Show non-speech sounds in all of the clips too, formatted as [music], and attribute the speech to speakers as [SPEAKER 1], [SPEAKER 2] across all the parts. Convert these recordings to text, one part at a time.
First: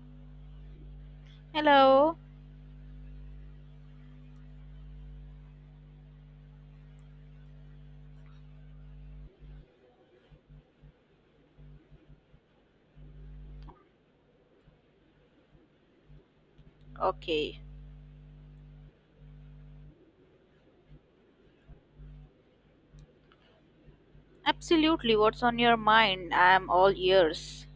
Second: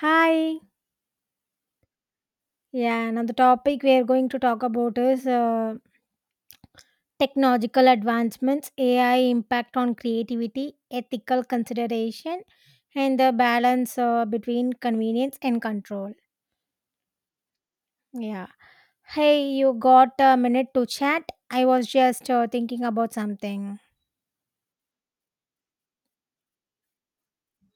[SPEAKER 1] Hi.
[SPEAKER 2] Hello.
[SPEAKER 1] Yeah, now the topic we are going to talk about is technological advancements, AI impact on creativity, ethical consideration, and the balance between convenience and control.
[SPEAKER 2] Okay.
[SPEAKER 1] Yeah. Hey, you got a minute to chat? I was just thinking about something.
[SPEAKER 2] Absolutely. What's on your mind? I'm all ears.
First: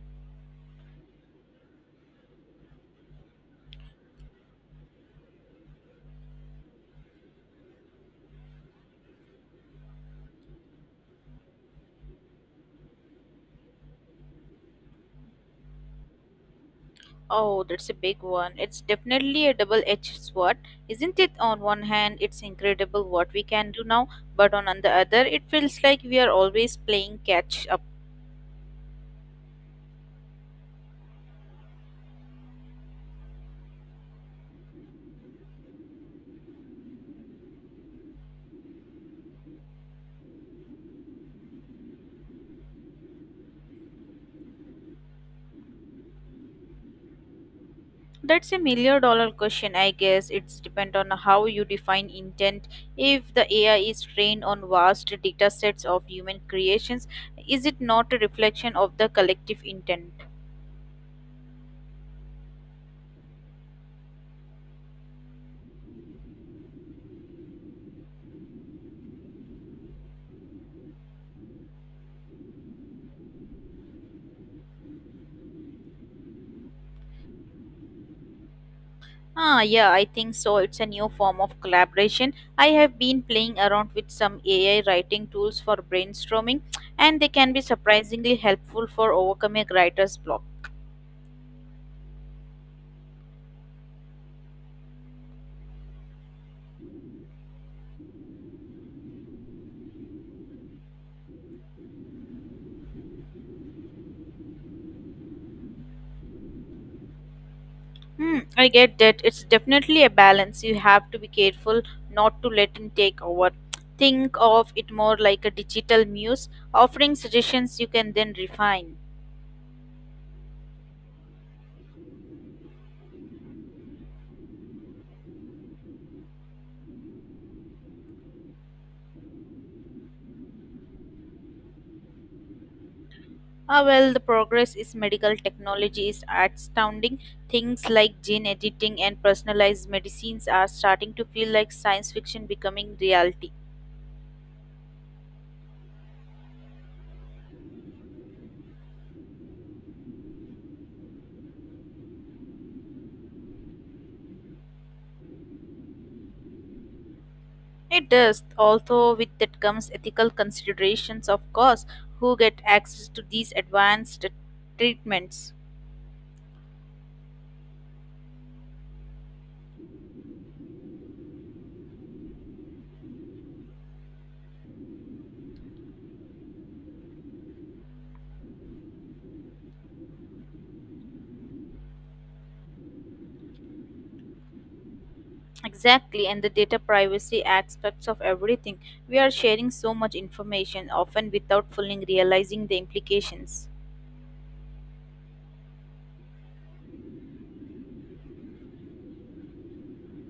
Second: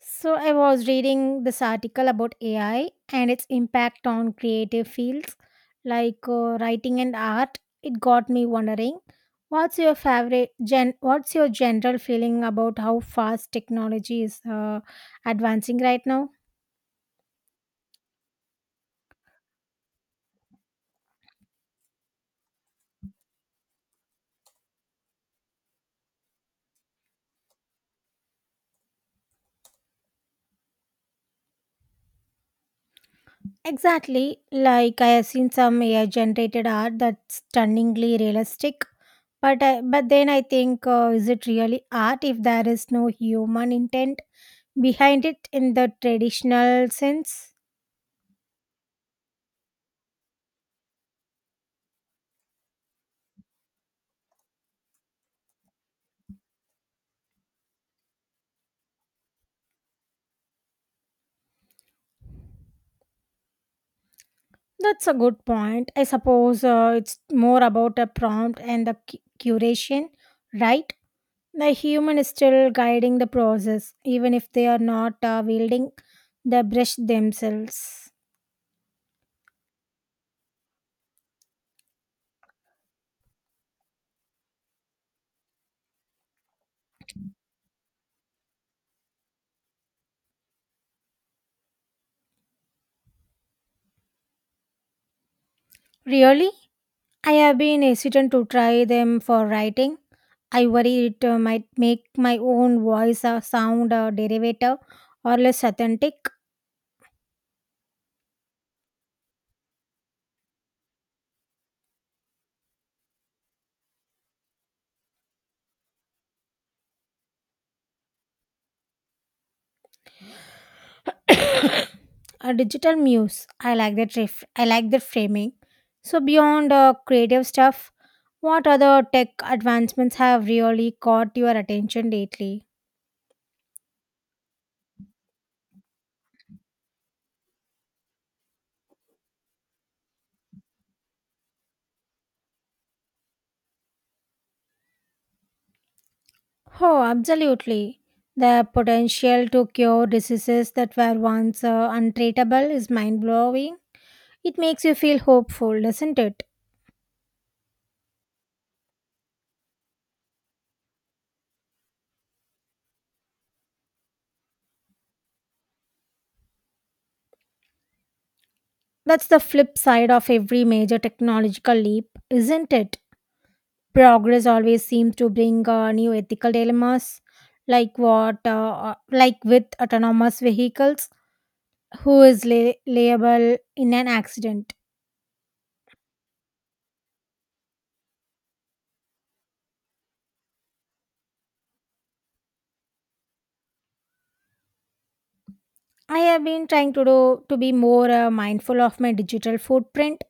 [SPEAKER 1] So I was reading this article about AI and its impact on creative fields like writing and art. It got me wondering, what's your favorite gen? What's your general feeling about how fast technology is advancing right now?
[SPEAKER 2] Oh, that's a big one. It's definitely a double edged sword, isn't it? On one hand, it's incredible what we can do now, but on the other, it feels like we are always playing catch up.
[SPEAKER 1] Exactly, like I have seen some AI generated art that's stunningly realistic. But then I think, is it really art if there is no human intent behind it in the traditional sense?
[SPEAKER 2] That's a million dollar question, I guess. It's depend on how you define intent. If the AI is trained on vast data sets of human creations, is it not a reflection of the collective intent?
[SPEAKER 1] That's a good point. I suppose it's more about a prompt and the curation, right? The human is still guiding the process, even if they are not wielding the brush themselves.
[SPEAKER 2] Yeah, I think so. It's a new form of collaboration. I have been playing around with some AI writing tools for brainstorming, and they can be surprisingly helpful for overcoming a writer's block.
[SPEAKER 1] Really? I have been hesitant to try them for writing. I worry it might make my own voice sound derivative or less authentic.
[SPEAKER 2] Hmm, I get that. It's definitely a balance. You have to be careful not to let it take over. Think of it more like a digital muse, offering suggestions you can then refine.
[SPEAKER 1] [coughs] A digital muse. I like that. I like that framing. So beyond creative stuff, what other tech advancements have really caught your attention lately?
[SPEAKER 2] The progress in medical technology is astounding. Things like gene editing and personalized medicines are starting to feel like science fiction becoming reality.
[SPEAKER 1] Oh, absolutely. The potential to cure diseases that were once untraceable is mind blowing. It makes you feel hopeful, doesn't it?
[SPEAKER 2] It does, although with that comes ethical considerations, of course, who get access to these advanced treatments.
[SPEAKER 1] That's the flip side of every major technological leap, isn't it? Progress always seems to bring new ethical dilemmas, like like with autonomous vehicles, who is liable in an accident.
[SPEAKER 2] Exactly, and the data privacy aspects of everything. We are sharing so much information, often without fully realizing the implications.
[SPEAKER 1] I have been trying to be more mindful of my digital footprint.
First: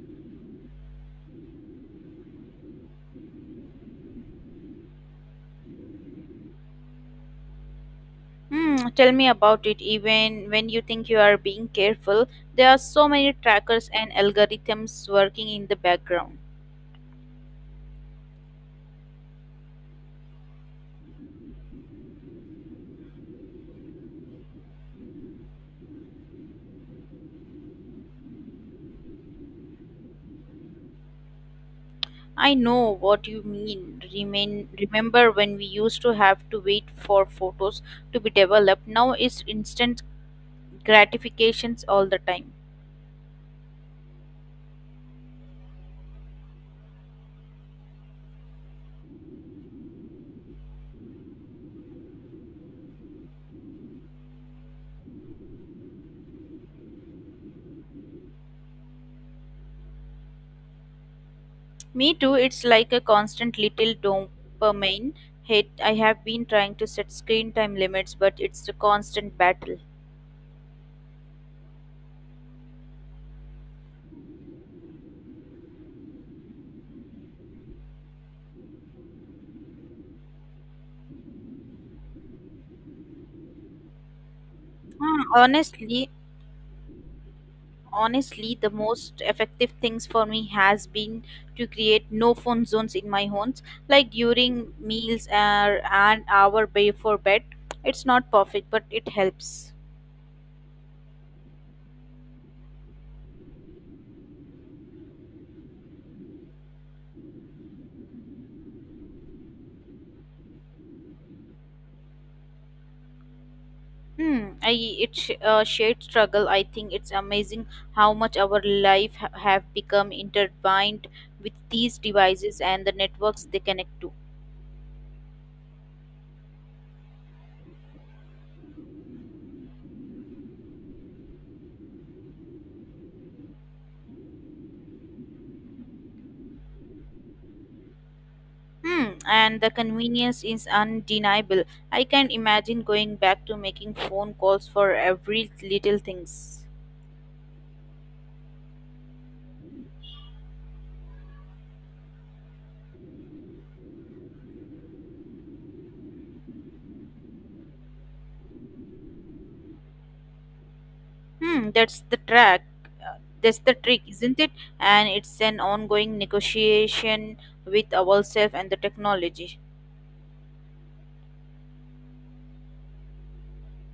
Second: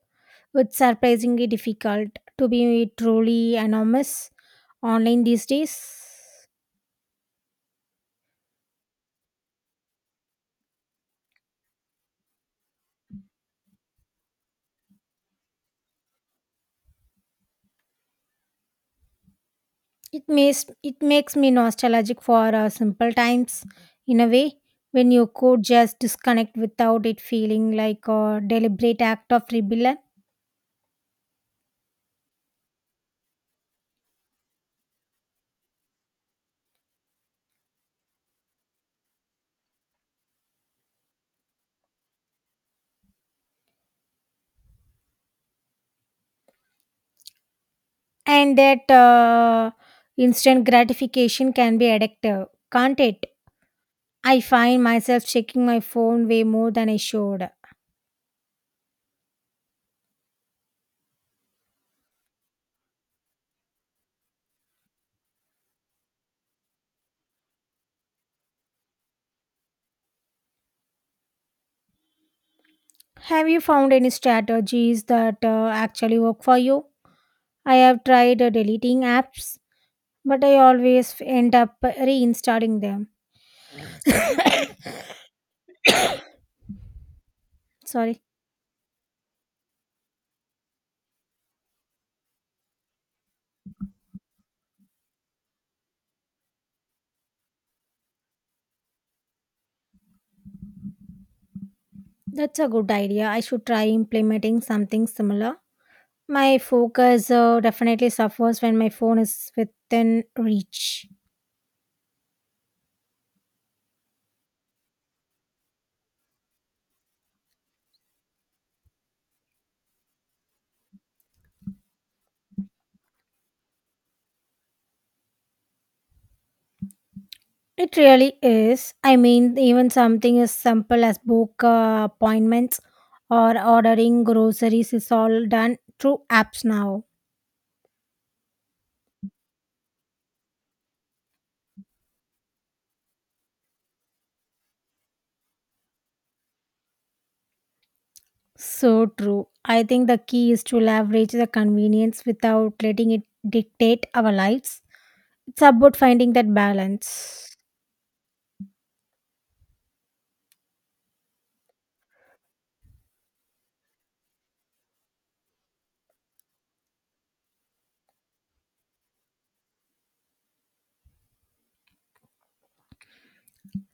[SPEAKER 1] It's surprisingly difficult to be truly anonymous online these days.
[SPEAKER 2] Hmm, tell me about it. Even when you think you are being careful, there are so many trackers and algorithms working in the background.
[SPEAKER 1] It makes it makes me nostalgic for simple times in a way when you could just disconnect without it feeling like a deliberate act of rebellion,
[SPEAKER 2] I know what you mean. Remember when we used to have to wait for photos to be developed? Now it's instant gratifications all the time.
[SPEAKER 1] and that instant gratification can be addictive, can't it? I find myself checking my phone way more than I should.
[SPEAKER 2] Me too, it's like a constant little dopamine hit. I have been trying to set screen time limits, but it's a constant battle.
[SPEAKER 1] Have you found any strategies that actually work for you? I have tried deleting apps, but I always end up reinstalling them.
[SPEAKER 2] Hmm, Honestly,
[SPEAKER 1] [coughs] Sorry.
[SPEAKER 2] Honestly, the most effective things for me has been to create no phone zones in my homes, like during meals or an hour before bed. It's not perfect, but it helps.
[SPEAKER 1] That's a good idea. I should try implementing something similar. My focus definitely suffers when my phone is within reach.
[SPEAKER 2] Hmm I it's a shared struggle, I think. It's amazing how much our life have become intertwined with these devices and the networks they connect to.
[SPEAKER 1] It really is. I mean, even something as simple as book appointments or ordering groceries is all done through apps now.
[SPEAKER 2] Hmm, and the convenience is undeniable. I can imagine going back to making phone calls for every little things.
[SPEAKER 1] So true. I think the key is to leverage the convenience without letting it dictate our lives. It's about finding that balance.
[SPEAKER 2] Hmm, that's the track. That's the trick, isn't it? And it's an ongoing negotiation with ourselves and the technology.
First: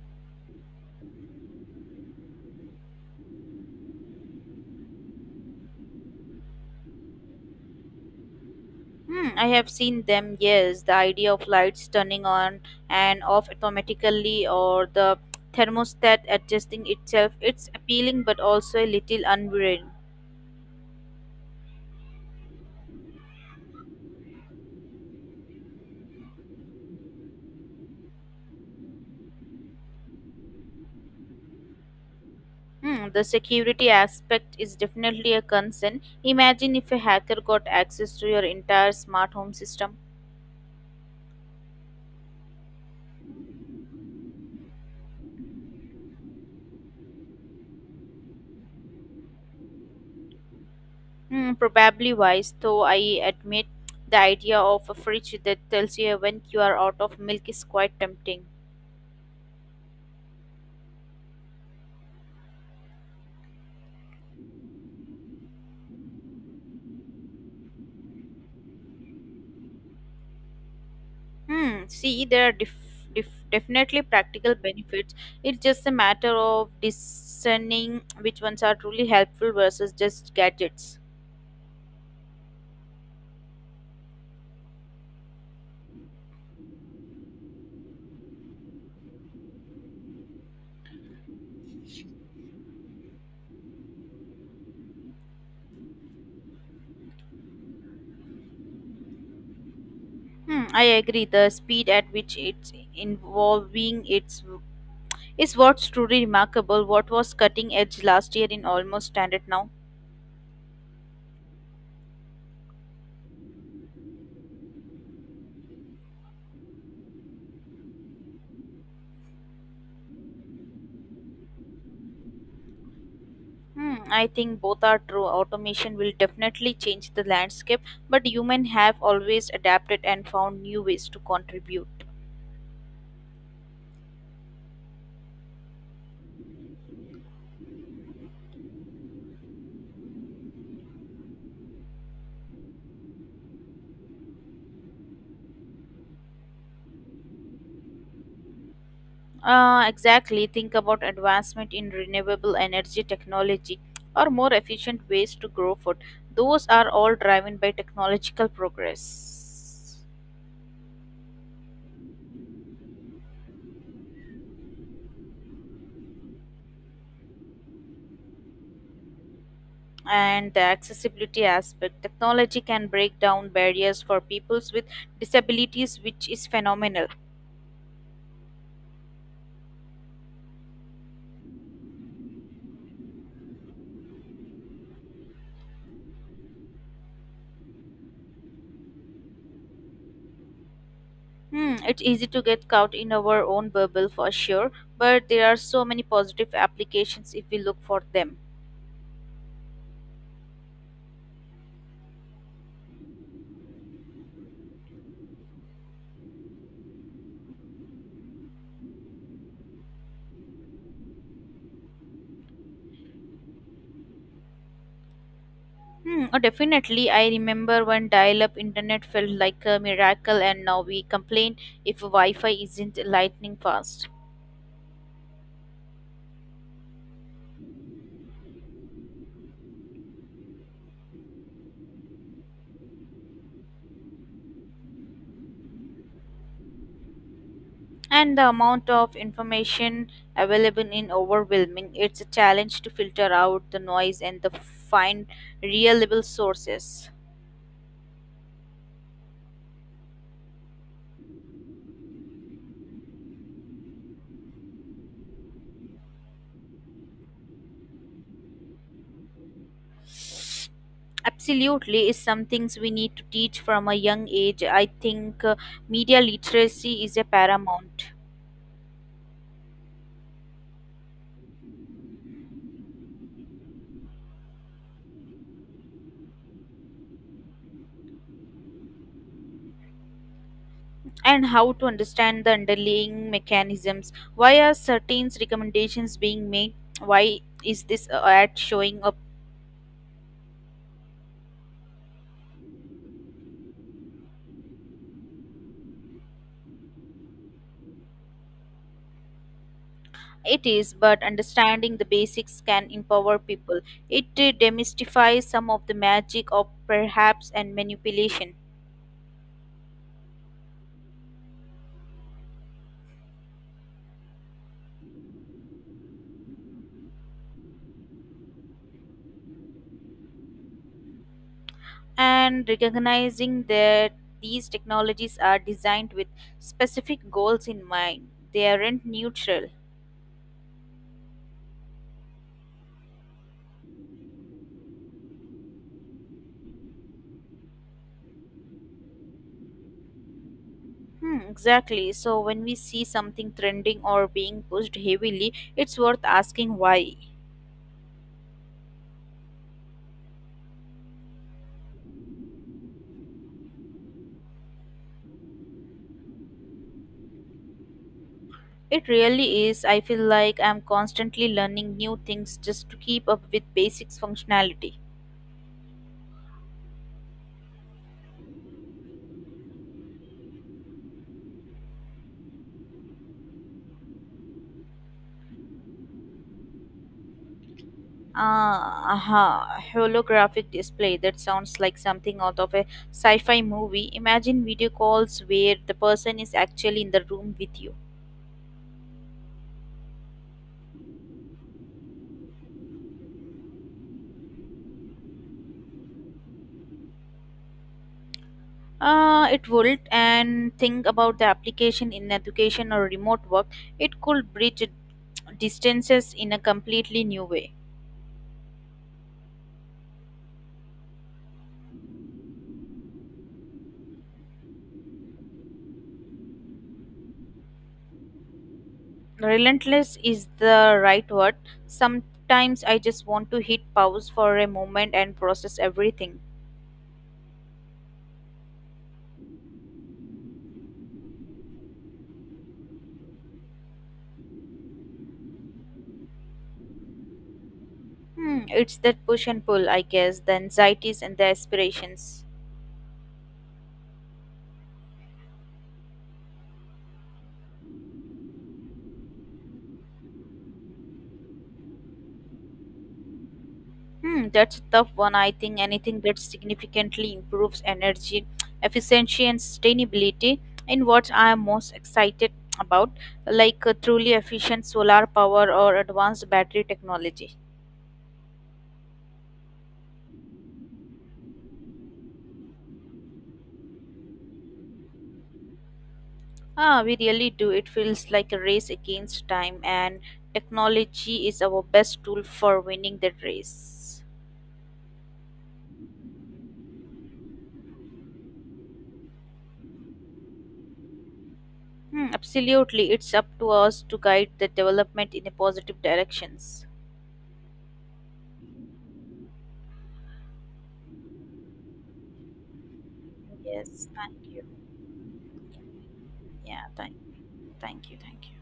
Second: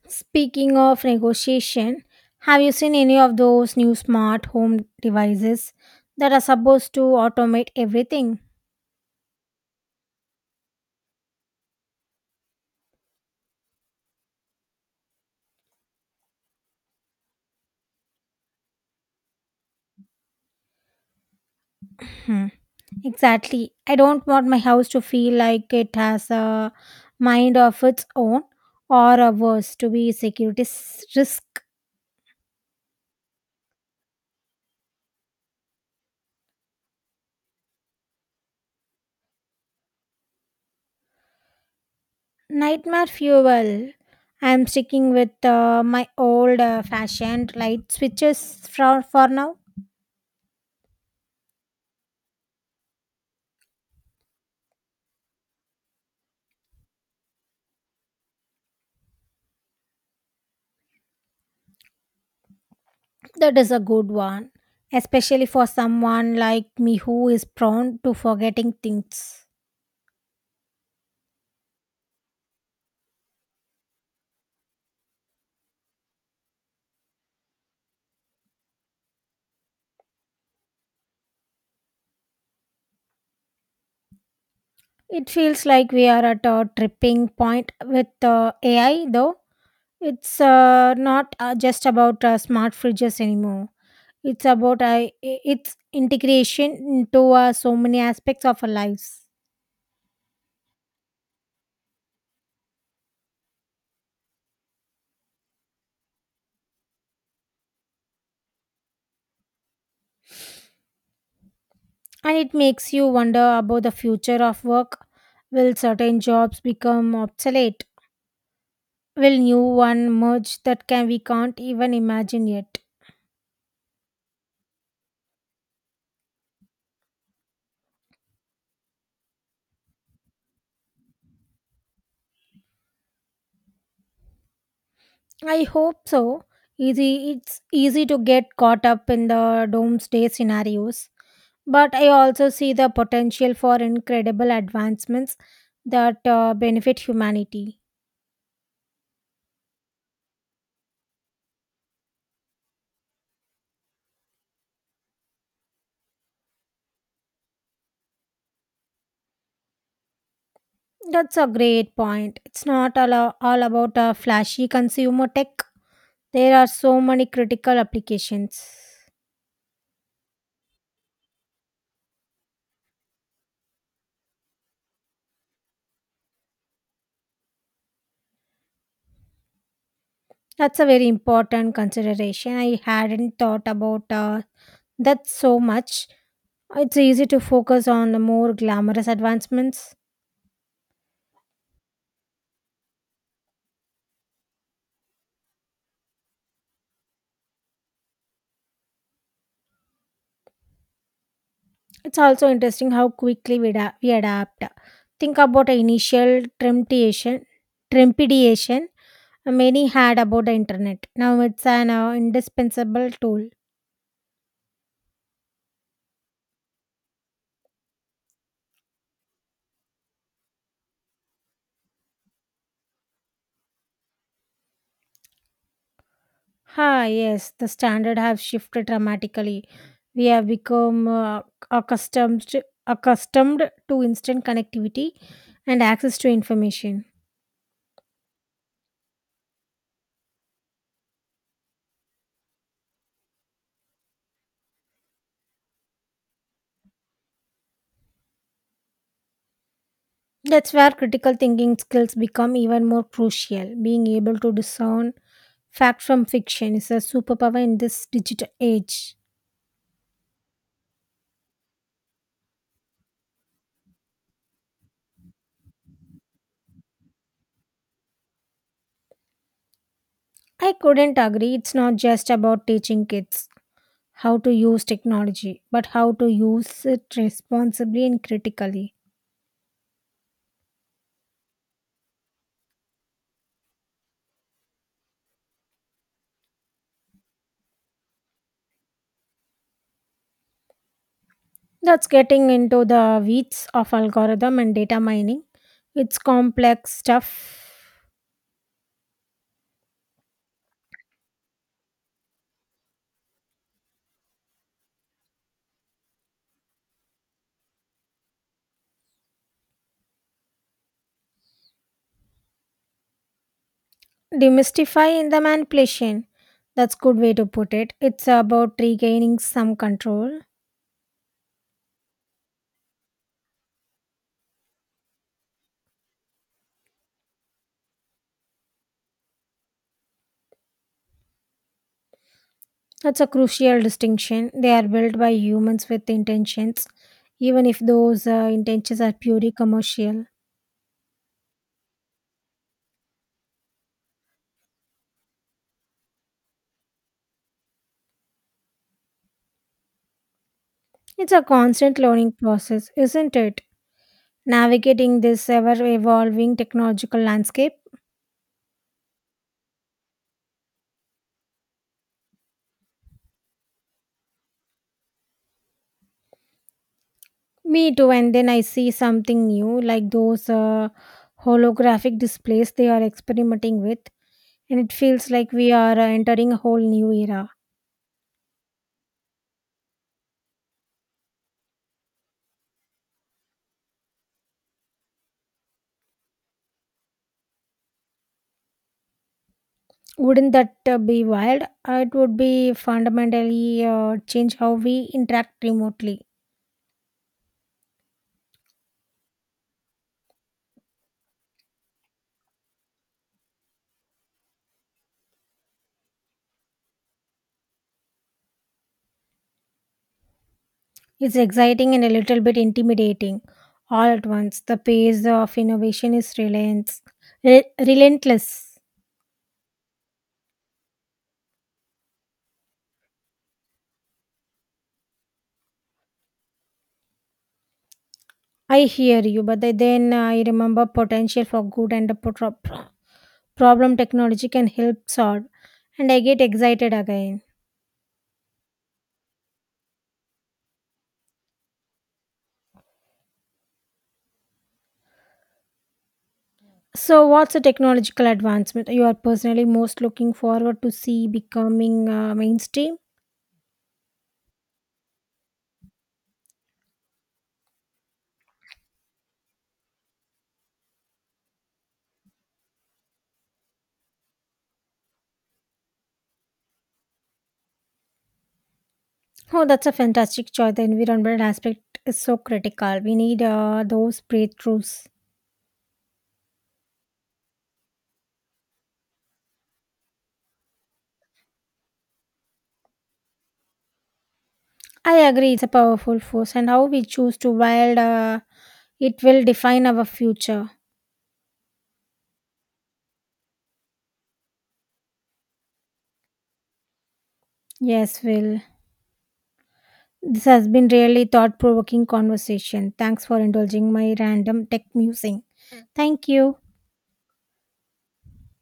[SPEAKER 1] Speaking of negotiation, have you seen any of those new smart home devices that are supposed to automate everything?
[SPEAKER 2] Hmm, I have seen them, yes. The idea of lights turning on and off automatically, or the thermostat adjusting itself. It's appealing but also a little unnerving.
[SPEAKER 1] Hmm, exactly. I don't want my house to feel like it has a mind of its own or a worse to be security risk
[SPEAKER 2] Hmm, the security aspect is definitely a concern. Imagine if a hacker got access to your entire smart home system.
[SPEAKER 1] nightmare fuel. I'm sticking with my old fashioned light switches for now.
[SPEAKER 2] Hmm, probably wise, though I admit the idea of a fridge that tells you when you are out of milk is quite tempting.
[SPEAKER 1] That is a good one, especially for someone like me who is prone to forgetting things.
[SPEAKER 2] Hmm, see, there are definitely practical benefits. It's just a matter of discerning which ones are truly helpful versus just gadgets.
[SPEAKER 1] It feels like we are at a tripping point with AI, though. It's not just about smart fridges anymore. It's about its integration into so many aspects of our lives.
[SPEAKER 2] Hmm, I agree. The speed at which it's involving its is what's truly remarkable. What was cutting edge last year in almost standard now?
[SPEAKER 1] And it makes you wonder about the future of work. Will certain jobs become obsolete? Will new one merge that can we can't even imagine yet?
[SPEAKER 2] Hmm, I think both are true. Automation will definitely change the landscape, but humans have always adapted and found new ways to contribute.
[SPEAKER 1] I hope so. It's easy to get caught up in the doomsday scenarios, but I also see the potential for incredible advancements that benefit humanity.
[SPEAKER 2] Exactly. Think about advancement in renewable energy technology or more efficient ways to grow food. Those are all driven by technological progress.
[SPEAKER 1] That's a great point. It's not all, A- all about a flashy consumer tech. There are so many critical applications.
[SPEAKER 2] And the accessibility aspect. Technology can break down barriers for peoples with disabilities, which is phenomenal.
[SPEAKER 1] That's a very important consideration. I hadn't thought about that so much. It's easy to focus on the more glamorous advancements.
[SPEAKER 2] Hmm, it's easy to get caught in our own bubble for sure, but there are so many positive applications if we look for them.
[SPEAKER 1] It's also interesting how quickly we adapt. Think about the trepidation many had about the internet. Now it's an indispensable tool.
[SPEAKER 2] Hmm, oh, Definitely. I remember when dial up internet felt like a miracle, and now we complain if Wi Fi isn't lightning fast.
[SPEAKER 1] Ah, yes, the standard have shifted dramatically. We have become accustomed accustomed to instant connectivity and access to information.
[SPEAKER 2] And the amount of information available in overwhelming. It's a challenge to filter out the noise and the find reliable sources.
[SPEAKER 1] That's where critical thinking skills become even more crucial. Being able to discern fact from fiction is a superpower in this digital age.
[SPEAKER 2] Absolutely is. Some things we need to teach from a young age, I think. Media literacy is a paramount.
[SPEAKER 1] I couldn't agree, it's not just about teaching kids how to use technology, but how to use it responsibly and critically.
[SPEAKER 2] And how to understand the underlying mechanisms, why are certain recommendations being made, why is this ad showing up.
[SPEAKER 1] That's getting into the weeds of algorithm and data mining. It's complex stuff.
[SPEAKER 2] It is, but understanding the basics can empower people. It demystifies some of the magic of perhaps and manipulation,
[SPEAKER 1] Demystifying the manipulation. That's good way to put it. It's about regaining some control.
[SPEAKER 2] and recognizing that these technologies are designed with specific goals in mind. They aren't neutral.
[SPEAKER 1] That's a crucial distinction. They are built by humans with intentions, even if those intentions are purely commercial.
[SPEAKER 2] Hmm, exactly. So when we see something trending or being pushed heavily, it's worth asking why.
[SPEAKER 1] It's a constant learning process, isn't it? Navigating this ever evolving technological landscape.
[SPEAKER 2] It really is. I feel like I'm constantly learning new things just to keep up with basics functionality.
[SPEAKER 1] Me too, and then I see something new like those holographic displays they are experimenting with, and it feels like we are entering a whole new era.
[SPEAKER 2] Aha, Holographic display. That sounds like something out of a sci fi movie. Imagine video calls where the person is actually in the room with you.
[SPEAKER 1] Wouldn't that be wild? It would be fundamentally change how we interact remotely.
[SPEAKER 2] It would, and think about the application in education or remote work. It could bridge distances in a completely new way.
[SPEAKER 1] It's exciting and a little bit intimidating all at once. The pace of innovation is relentless. Relentless.
[SPEAKER 2] Relentless is the right word. Sometimes I just want to hit pause for a moment and process everything.
[SPEAKER 1] I hear you, but then I remember potential for good and the problem technology can help solve, and I get excited again.
[SPEAKER 2] Hmm, it's that push and pull, I guess, the anxieties and the aspirations.
[SPEAKER 1] So, what's a technological advancement you are personally most looking forward to see becoming mainstream?
[SPEAKER 2] Hmm, that's a tough one. I think anything that significantly improves energy efficiency and sustainability in what I am most excited about, like truly efficient solar power or advanced battery technology.
[SPEAKER 1] Oh, that's a fantastic choice. The environmental aspect is so critical. We need those breakthroughs.
[SPEAKER 2] We really do. It feels like a race against time, and technology is our best tool for winning that race.
[SPEAKER 1] I agree, it's a powerful force, and how we choose to wield it will define our future.
[SPEAKER 2] Hmm, absolutely, it's up to us to guide the development in a positive directions.
[SPEAKER 1] Yes, Will. This has been really thought provoking conversation. Thanks for indulging
[SPEAKER 2] Yes,
[SPEAKER 1] my
[SPEAKER 2] thank you.
[SPEAKER 1] random tech musing. Thank you.
[SPEAKER 2] Yeah, thank you, thank you.